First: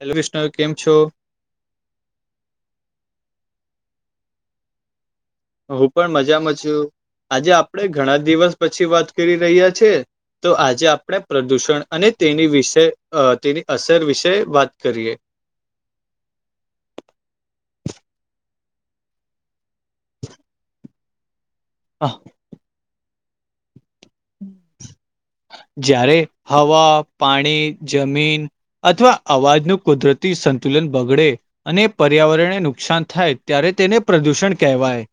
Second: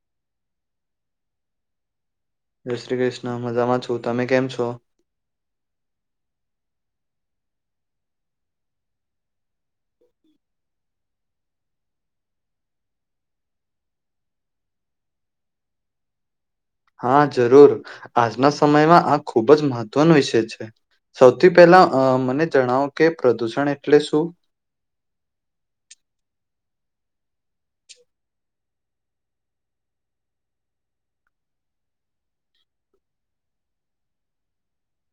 [unintelligible] કેમ છો. જય શ્રી કૃષ્ણ મજામાં છું તમે કેમ છો. હું પણ મજામાં છું આજે આપડે ઘણા દિવસ પછી વાત કરી રહ્યા છે. તો આજે આપણે પ્રદૂષણ અને તેની વિશે અ તેની અસર વિશે વાત કરીએ. હા જરૂર આજના સમયમાં આ ખુબ જ મહત્વનો વિષય છે સૌથી પહેલા- અ આહ, મને જણાવો કે પ્રદૂષણ એટલે શું? જ્યારે હવા પાણી જમીન, અથવા અવાજનું કુદરતી સંતુલન બગડે- અને પર્યાવરણને નુકસાન થાય ત્યારે તેને પ્રદૂષણ કહેવાય.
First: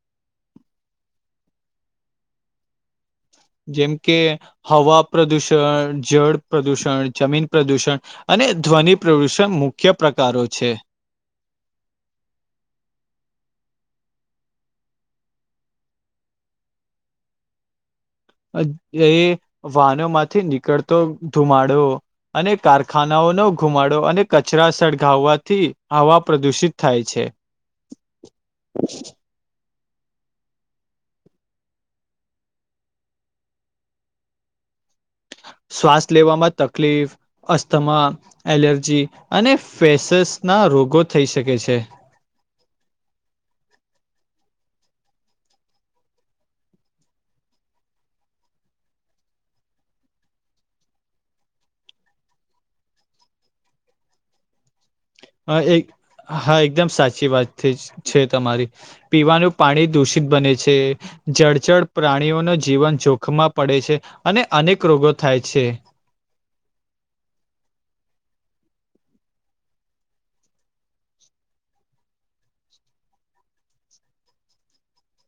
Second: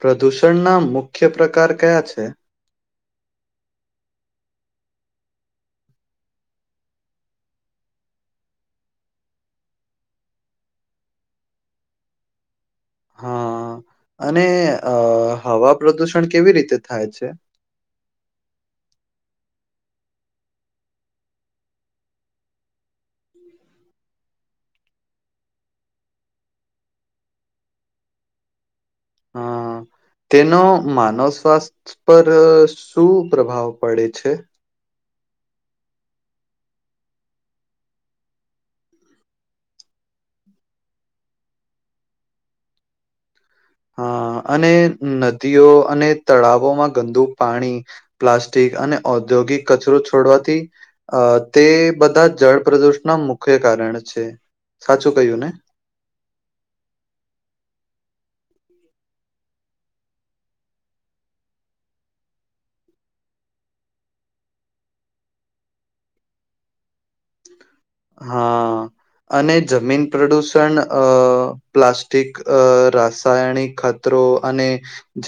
પ્રદૂષણ ના મુખ્ય પ્રકાર કયા છે. જેમ કે હવા પ્રદુષણ, જળ પ્રદુષણ, જમીન પ્રદુષણ, અને ધ્વનિ પ્રદૂષણ મુખ્ય પ્રકારો છે. હા અને અ હવા પ્રદુષણ કેવી રીતે થાય છે? એ વાહનો માંથી નીકળતો ધુમાડો- અને કારખાનાઓનો ઘુમાડો અને કચરા સળગાવવાથી હવા પ્રદુષિત થાય છે. [unintelligible] [unintelligible] હઅ [inaudible] [unintelligible] તેનો માનવ સ્વાસ્થ્ય પર શું પ્રભાવ પડે છે. શ્વાસ લેવામાં તકલીફ અસ્થમા એલર્જી અને ફેસસ ના રોગો થઈ શકે છે. હા અને નદીઓ અને તળાવોમાં ગંદુ પાણી- પ્લાસ્ટિક અને ઔદ્યોગિક કચરો છોડવાથી- અ તે બધા જળ પ્રદૂષણના મુખ્ય કારણ છે. સાચું કહ્યું ને હ એક હા એકદમ સાચી વાત છે તમારી- પીવાનું પાણી દૂષિત બને છે. જળચળ પ્રાણીઓ ન જીવન જોખમાં પડે છે અને અનેક રોગો થાય છે. હા અને જમીન પ્રદૂષણ અ પ્લાસ્ટિક અ રાસાયણિક ખા કચરો અને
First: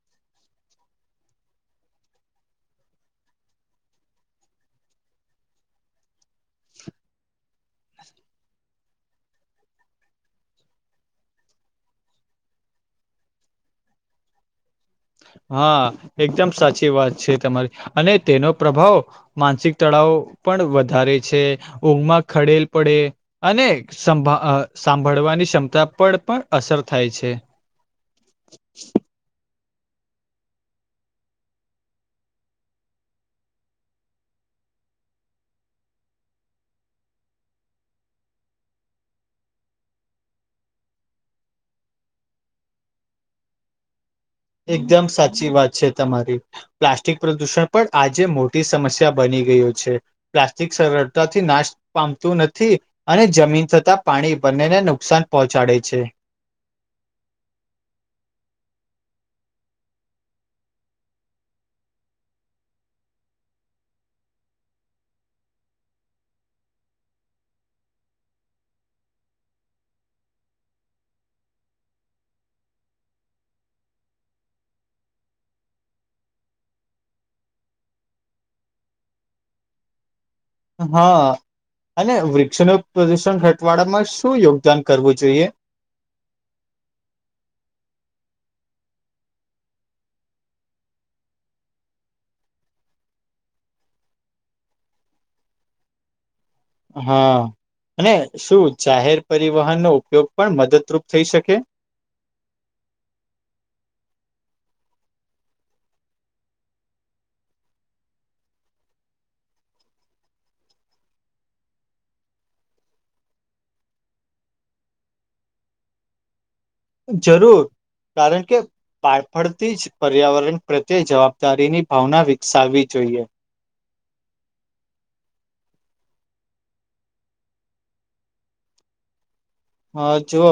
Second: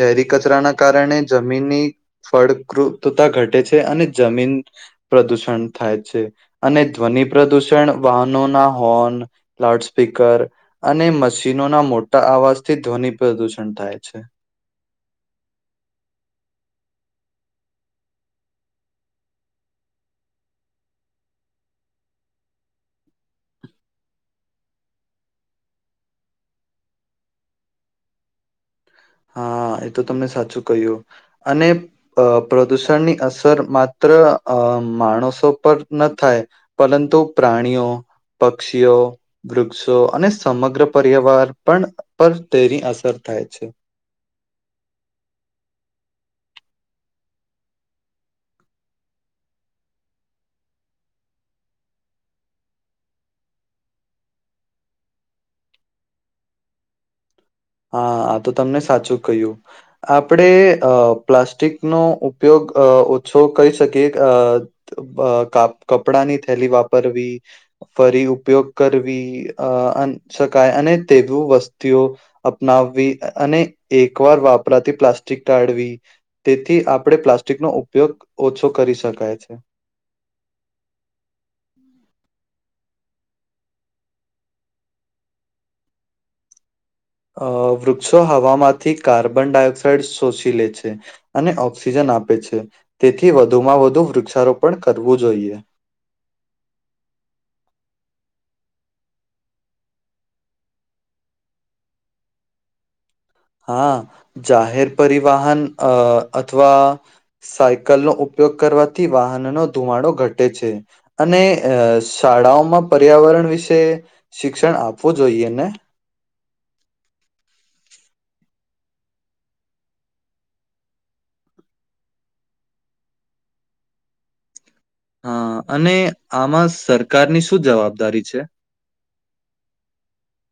ઝેરી કચરાના કારણે જમીનની- ફળદ્રુપતા ઘટે છે અને જમીન- પ્રદૂષણ થાય છે અને ધ્વનિ પ્રદૂષણ વાહનો ના હોર્ન લાઉડ સ્પીકર અને મશીનો ના મોટા અવાજથી ધ્વનિ પ્રદૂષણ થાય છે. હા એકદમ સાચી વાત છે તમારી અને તેનો પ્રભાવ- માનસિક તળાવ પણ વધારે છે ઊંઘમાં ખડેલ પડેલ- અને સંભા સાંભળવાની ક્ષમતા પર પણ અસર થાય છે. હા એતો તમે સાચું કહ્યું અને- અ પ્રદૂષણની અસર માત્ર અ માણસો પર ન થાય- પરંતુ પ્રાણીઓ પક્ષીઓ વૃક્ષો અને સમગ્ર પર્યાવાર પણ પર તેની અસર થાય છે. એકદમ સાચી વાત છે તમારી. પ્લાસ્ટિક પ્રદુષણ પણ આજે મોટી સમસ્યા બની ગયું છે. પ્લાસ્ટિક સરળતાથી નાશ પામતું નથી. અને જમીન થતાં પાણી બંને ને નુકસાન પહોંચાડે છે. હા આ તો તમે સાચું કહ્યું. આપણે અ પ્લાસ્ટિકનો ઉપયોગ આ ઓછો કરી શકીએ આ આ કાપ કપડાની થેલી વાપરવી. ફરી ઉપયોગ કરવી અ શકાય અને તેવુ વસ્તુઓ અપનાવવી અને એકવાર વાપરાતી પ્લાસ્ટિક તાડવી. તેથી આપણે પ્લાસ્ટિકનો ઉપયોગ ઓછો કરી શકાય છે. હા અને વૃક્ષનું પ્રદુષણ ઘટાડવાળામાં શું યોગદાન કરવું જોઈએ? અ વૃક્ષો હવામાંથી કાર્બન ડાયોક્સાાઈડ શોષી લે છે. અને ઓક્સિજન આપે છે તેથી વધુમાં વધુ વૃક્ષારોપણ કરવું જોઈએ. હા અને શું જાહેર પરિવહનનો ઉપયોગ પણ મદદરૂપ થઈ શકે? હા જાહેર પરિવાહન અ અથવા સાયકલનો ઉપયોગ કરવાથી વાહનોનો ધુમાડો ઘટે છે. અને શાળાઓમાં પર્યાવરણ વિશે શિક્ષણ આપવું જોઈએ ને? જરૂર કારણ કે બાળપણથી જ પર્યાવરણ પ્રત્યે જવાબદારીની ભાવના વિકસાવવી જોઈએ. હા અને આમાં સરકારની શું જવાબદારી છે.? હા જો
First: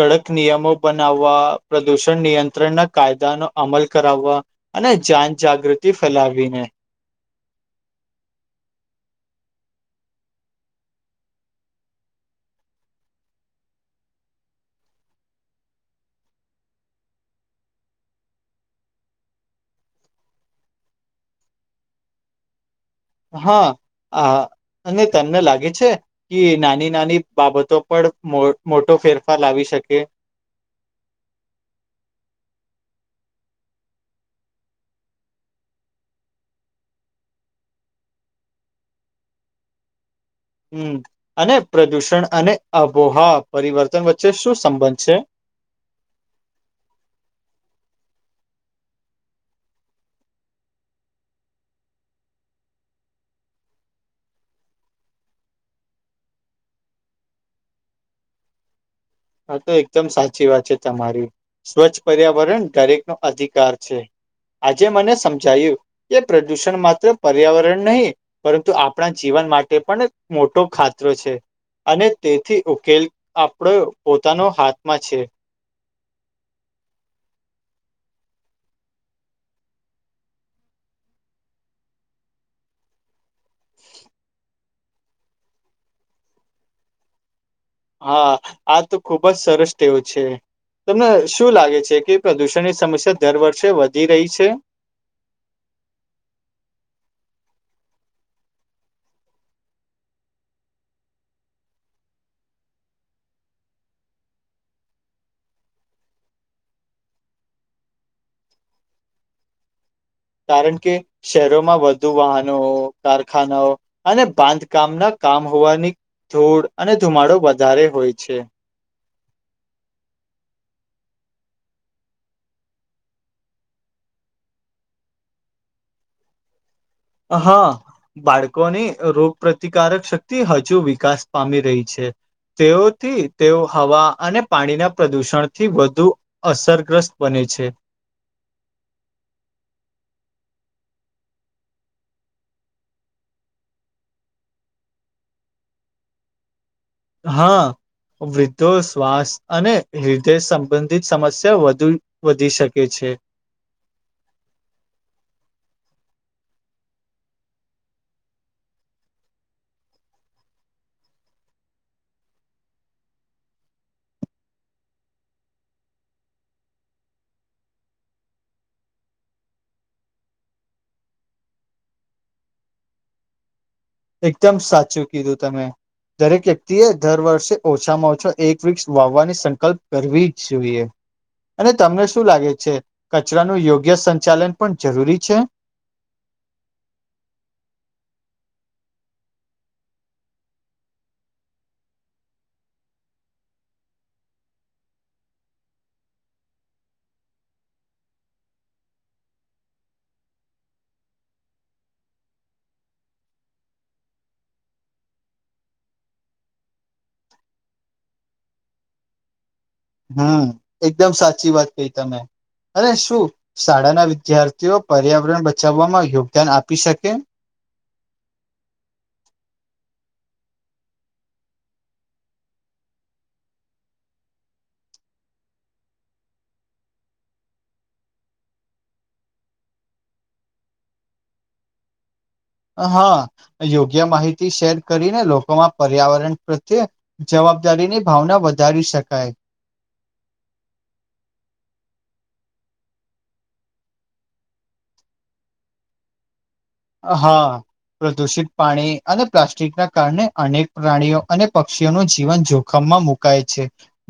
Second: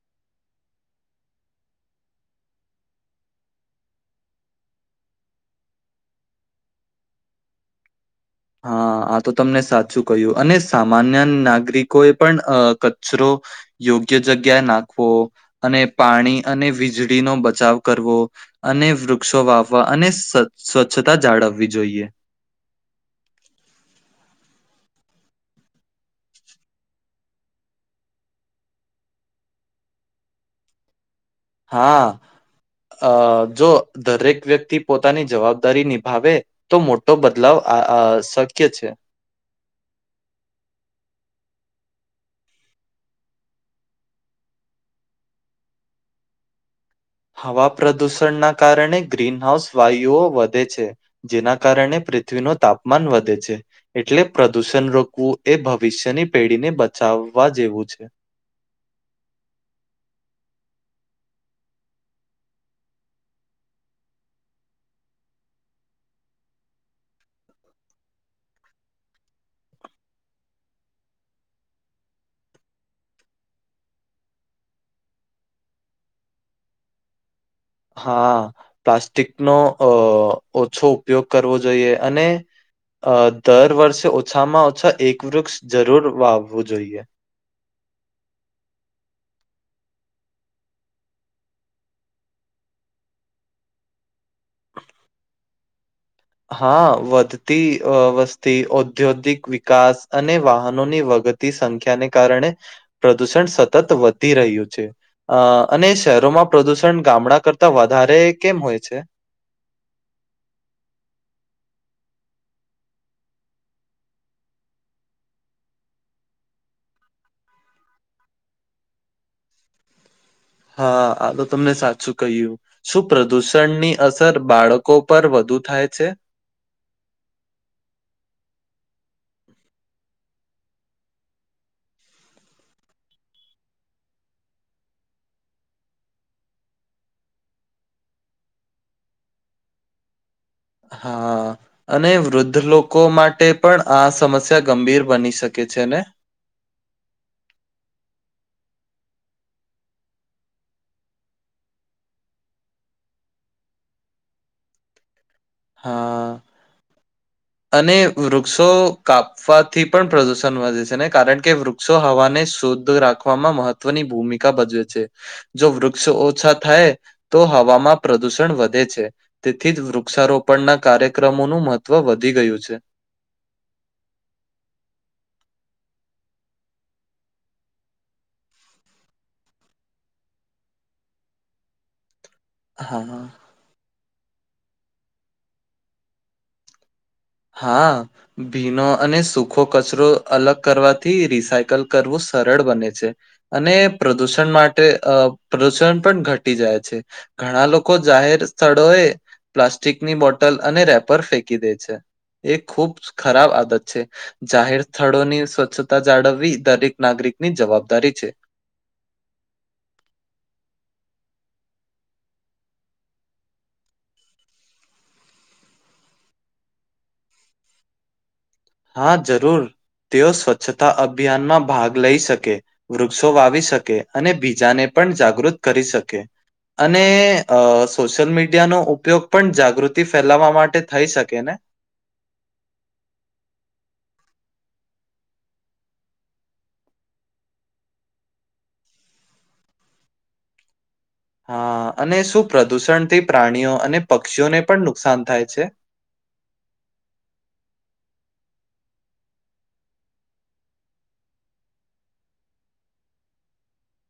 કડક નિયમો બનાવવા પ્રદુષણ નિયંત્રણના કાયદાનો અમલ કરાવવા અને જન જાગૃતિ ફેલાવીને. હા આ તો તમે સાચું કહ્યું અને સામાન્ય નાગરિકોએ પણ અ કચરો યોગ્ય જગ્યાએ નાખવો અને પાણી અને વીજળીનો બચાવ કરવો. અને વૃક્ષો વાવવા અને સ્વ સ્વચ્છતા જાળવવી જોઈએ. હા આ અને તમને લાગે છે. કે નાની નાની બાબતો પણ મો મોટો ફેરફાર લાવી શકે. હા અ જો દરેક વ્યક્તિ પોતાની જવાબદારી નિભાવે તો મોટો બદલાવ આ આ શક્ય છે. હમ્મ અને પ્રદુષણ અને આબોહવા પરિવર્તન વચ્ચે શું સંબંધ છે? હવા પ્રદુષણના કારણે ગ્રીનહાઉસ વાયુઓ વધે છે. જેના કારણે પૃથ્વીનું તાપમાન વધે છે. એટલે પ્રદૂષણ રોકવું એ ભવિષ્યની પેઢીને બચાવવા જેવું છે. હા તો એકદમ સાચી વાત છે તમારી સ્વચ્છ પર્યાવરણ દરેક નો અધિકાર છે. આજે મને સમજાયું કે પ્રદૂષણ માત્ર પર્યાવરણ નહીં પરંતુ આપણા જીવન માટે પણ મોટો ખતરો છે. અને તેથી ઉકેલ આપણો પોતાનો હાથમાં છે. હા પ્લાસ્ટિકનો અ ઓછો ઉપયોગ કરવો જોઈએ અને અ દર વર્ષે ઓછામાં ઓછા એક વૃક્ષ જરૂર વાવવું જોઈએ. હા આ તો ખુબ જ સરસ ટેવ છે. તમને શું લાગે છે કે પ્રદુષણની સમસ્યા દર વર્ષે વધી રહી છે? હા વધતી વસ્તી ઔદ્યોગિક વિકાસ અને વાહનોની વગ તી સંખ્યા ને કારણે પ્રદૂષણ સતત વધી રહ્યું છે. અ અને શહેરોમાં પ્રદુષણ ગામડા કરતા વધારે કેમ હોય છે? કારણ કે શહેરોમાં વધુ વાહનો, કારખાનાઓ અને બાંધકામના કામ હોવાની ધૂળ અને ધુમાડો વધારે હોય છે. હા આ તો તમે સાચું કહ્યું. શું પ્રદુષણની અસર બાળકો પર વધુ થાય છે? અહ બાળકોની રોગ પ્રતિકારક શક્તિ હજુ વિકાસ પામી રહી છે. તેઓથી તેઓ હવા અને પાણીના પ્રદુષણથી વધુ. અસરગ્રસ્ત બને છે. હા. અને વૃદ્ધ લોકો માટે પણ આ સમસ્યા ગંભીર બની શકે છે, ને હા, વૃદ્ધો શ્વાસ અને હૃદય સંબંધિત સમસ્યા વધુ વધી શકે છે. હા અને વૃક્ષો કાપ. પા થી પણ પ્રદુષણ વધે છે, ને કારણ કે વૃક્ષો હવાને શુદ્ધ રાખવામાં મહંત, મહત્વ ની ભૂમિકા ભજવે છે, જો વૃક્ષ ઓછા થાય. તો હવામાં પ્રદુષણ વધે છે, તેથી જ વૃક્ષારોપણ. પણના કાર્યક્રમોનું મહત્વ વધી ગયું છે. એકદમ સાચું કીધું તમે. દરેક વ્યક્તિએ દર વર્ષે ઓછામાં ઓછો એક વીર્ક્સ વાવવાની સંકલ્પ કરવી જ જોઈએ. અને તમને શું લાગે છે, હા. કચરાનું યોગ્ય સંચાલન પણ જરૂરી છે. હા. ભીનો અને સુખો કચરો અલગ કરવાથી રિસાયકલ કરવું સરળ બને છે. અને પ્રદુષણ માટે અ પ્રદુષણ પણ ઘટી જાય છે. ઘણા લોકો જાહેર સ્થળો એ પ્લાસ્ટિકની બોટલ અને રેપર ફેંકી દે છે. એ ખુબ ખરાબ આદત છે. જાહેર સ્થળોની સ્વચ્છતા જાળવવી દરેક નાગરિકની જવાબદારી છે. હું એકદમ સાચી વાત કંઈ તમે, અને શું શાળાના વિદ્યાર્થીઓ પર્યાવરણ બચાવવામાં યોગદાન આપી શકે. હા, જરૂર તેઓ સ્વચ્છતા અભિયાનમાં ભાગ લઈ શકે. વૃક્ષો વાવી શકે અને બીજાને પણ જાગૃત કરી શકે. અને સોશિયલ મીડિયાનો ઉપયોગ પણ જાગૃતિ ફેલાવા માટે થઈ શકે ને. હા યોગ્ય માહિતી શેર કરીને લોકોમાં પર્યાવરણ પ્રત્યે, જવાબદારી ની ભાવના વધારી શકાય. હા અને શું પ્રદુષણ થી પ્રાણીઓ અને પક્ષીઓને પણ નુકસાન થાય છે. હા, પ્રદુષિત પાણી અને પ્લાસ્ટિક ના કારણે અનેક પ્રાણીઓ અને પક્ષીઓ ન જીવન જોખમમાં મુકા મુકાઈ છે.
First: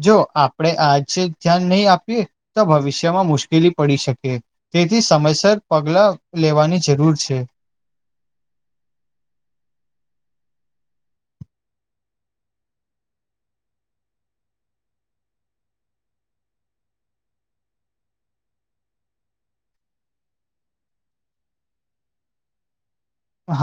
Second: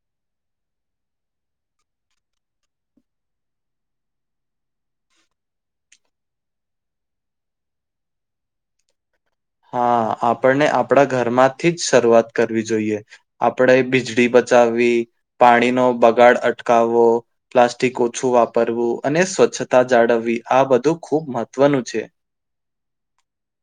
જો આપણેે આજે ધ્યાન નહીં આપીએ તો ભવિષ્યમાં મુશ્કેલી પડી સેકે તેથી સમયસર પગલા લેવાની જરૂર છે. હા, આપણને આપણા ઘરમાંથી જ શરૂઆત કરવી જોઈએ. આપણે વીજળી બચાવવી પાણીનો બગાડ અટકાવવો. પ્લાસ્ટિક ઓછું વાપરવું અને સ્વચ્છતા જાળવવી આ બધું ખુબ મહત્વનું છે.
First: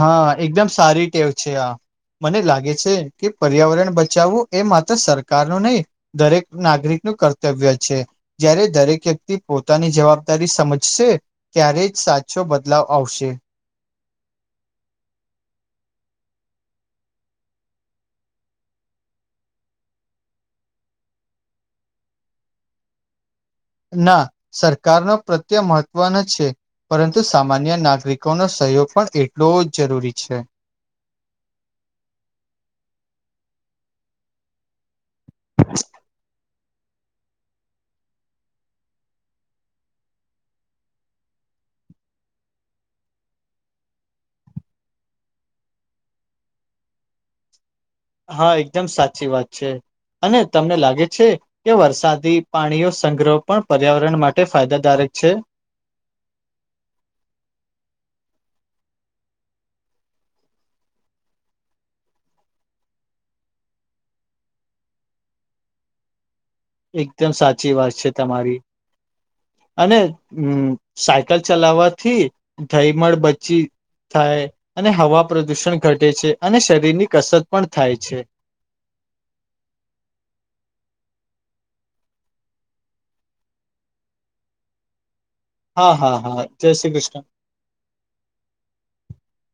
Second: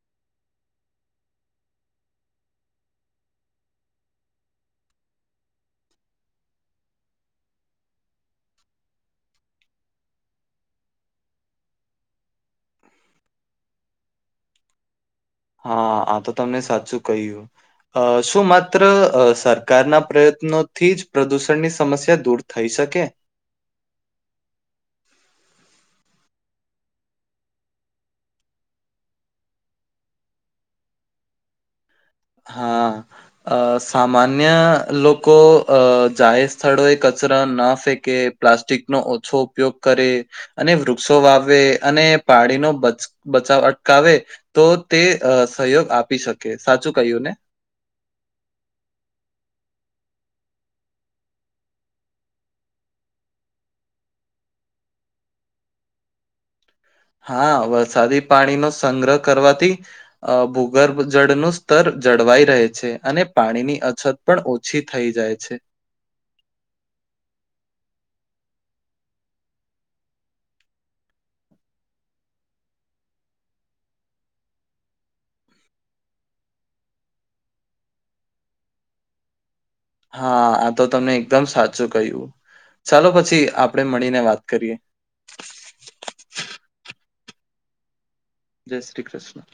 હા એકદમ સારી ટેવ છે, આ મને લાગે છે, કે પર્યાવરણ બચાવવું એ માત્ર સરકાર નો નઈ દરેક નાગરિક નું કર્તવ્ય છે. જ્યારે દરેક વ્યક્તિ પોતાની જવાબદારી સમજશે. ક્યારે જ સાચો બદલાવ આવશે. હા, આ તો તમને સાચું કહ્યું. અ શું માત્ર સરકારના પ્રયત્નોથી જ પ્રદૂષણની સમસ્યા દૂર, થઈ શકે, ના સરકારનો પ્રત્યે મહત્વનો છે. પરંતુ સામાન્ય નાગરિકોનો સહયોગ પણ એટલો જ જરૂરી છે. હા અ સામાન્ય લોકો અ જાહેર સ્થળોએ કચરા ના ફેંકે પ્લાસ્ટિક નો ઓછો ઉપયોગ કરે. અને વૃક્ષો વાવેવે અને પાણીનો બચ બચાવ અટકાવે તો તે સહયોગ આપી શકે. સાચું કહ્યું ને? હા એકદમ સાચી વાત છે અને તમને લાગે છે. કે વરસાદી પાણીઓ સંગ્રહ પણ પર્યાવરણ માટે ફાયદાદારક છે. હા વરસાદી પાણીનો સંગ્રહ કરવાથી અ ભૂગર્ભ જળનું સ્તર જળવાઈ રહે છે અને પાણીની અછત પણ ઓછી થઈ જાય છે. એકદમ સાચી વાત છે તમારી. અને હમ સાયકલ ચલાવવાથી ધયમળ બચી થાય અને હવા પ્રદુષણ ઘટે છે અને શરીર ની કસરત પણ થાય છે. હા આ તો તમને એકદમ સાચું કહ્યું. ચાલો પછી આપડે મળીને વાત કરીએ. હા હા હા જય શ્રી કૃષ્ણ. જય શ્રી કૃષ્ણ.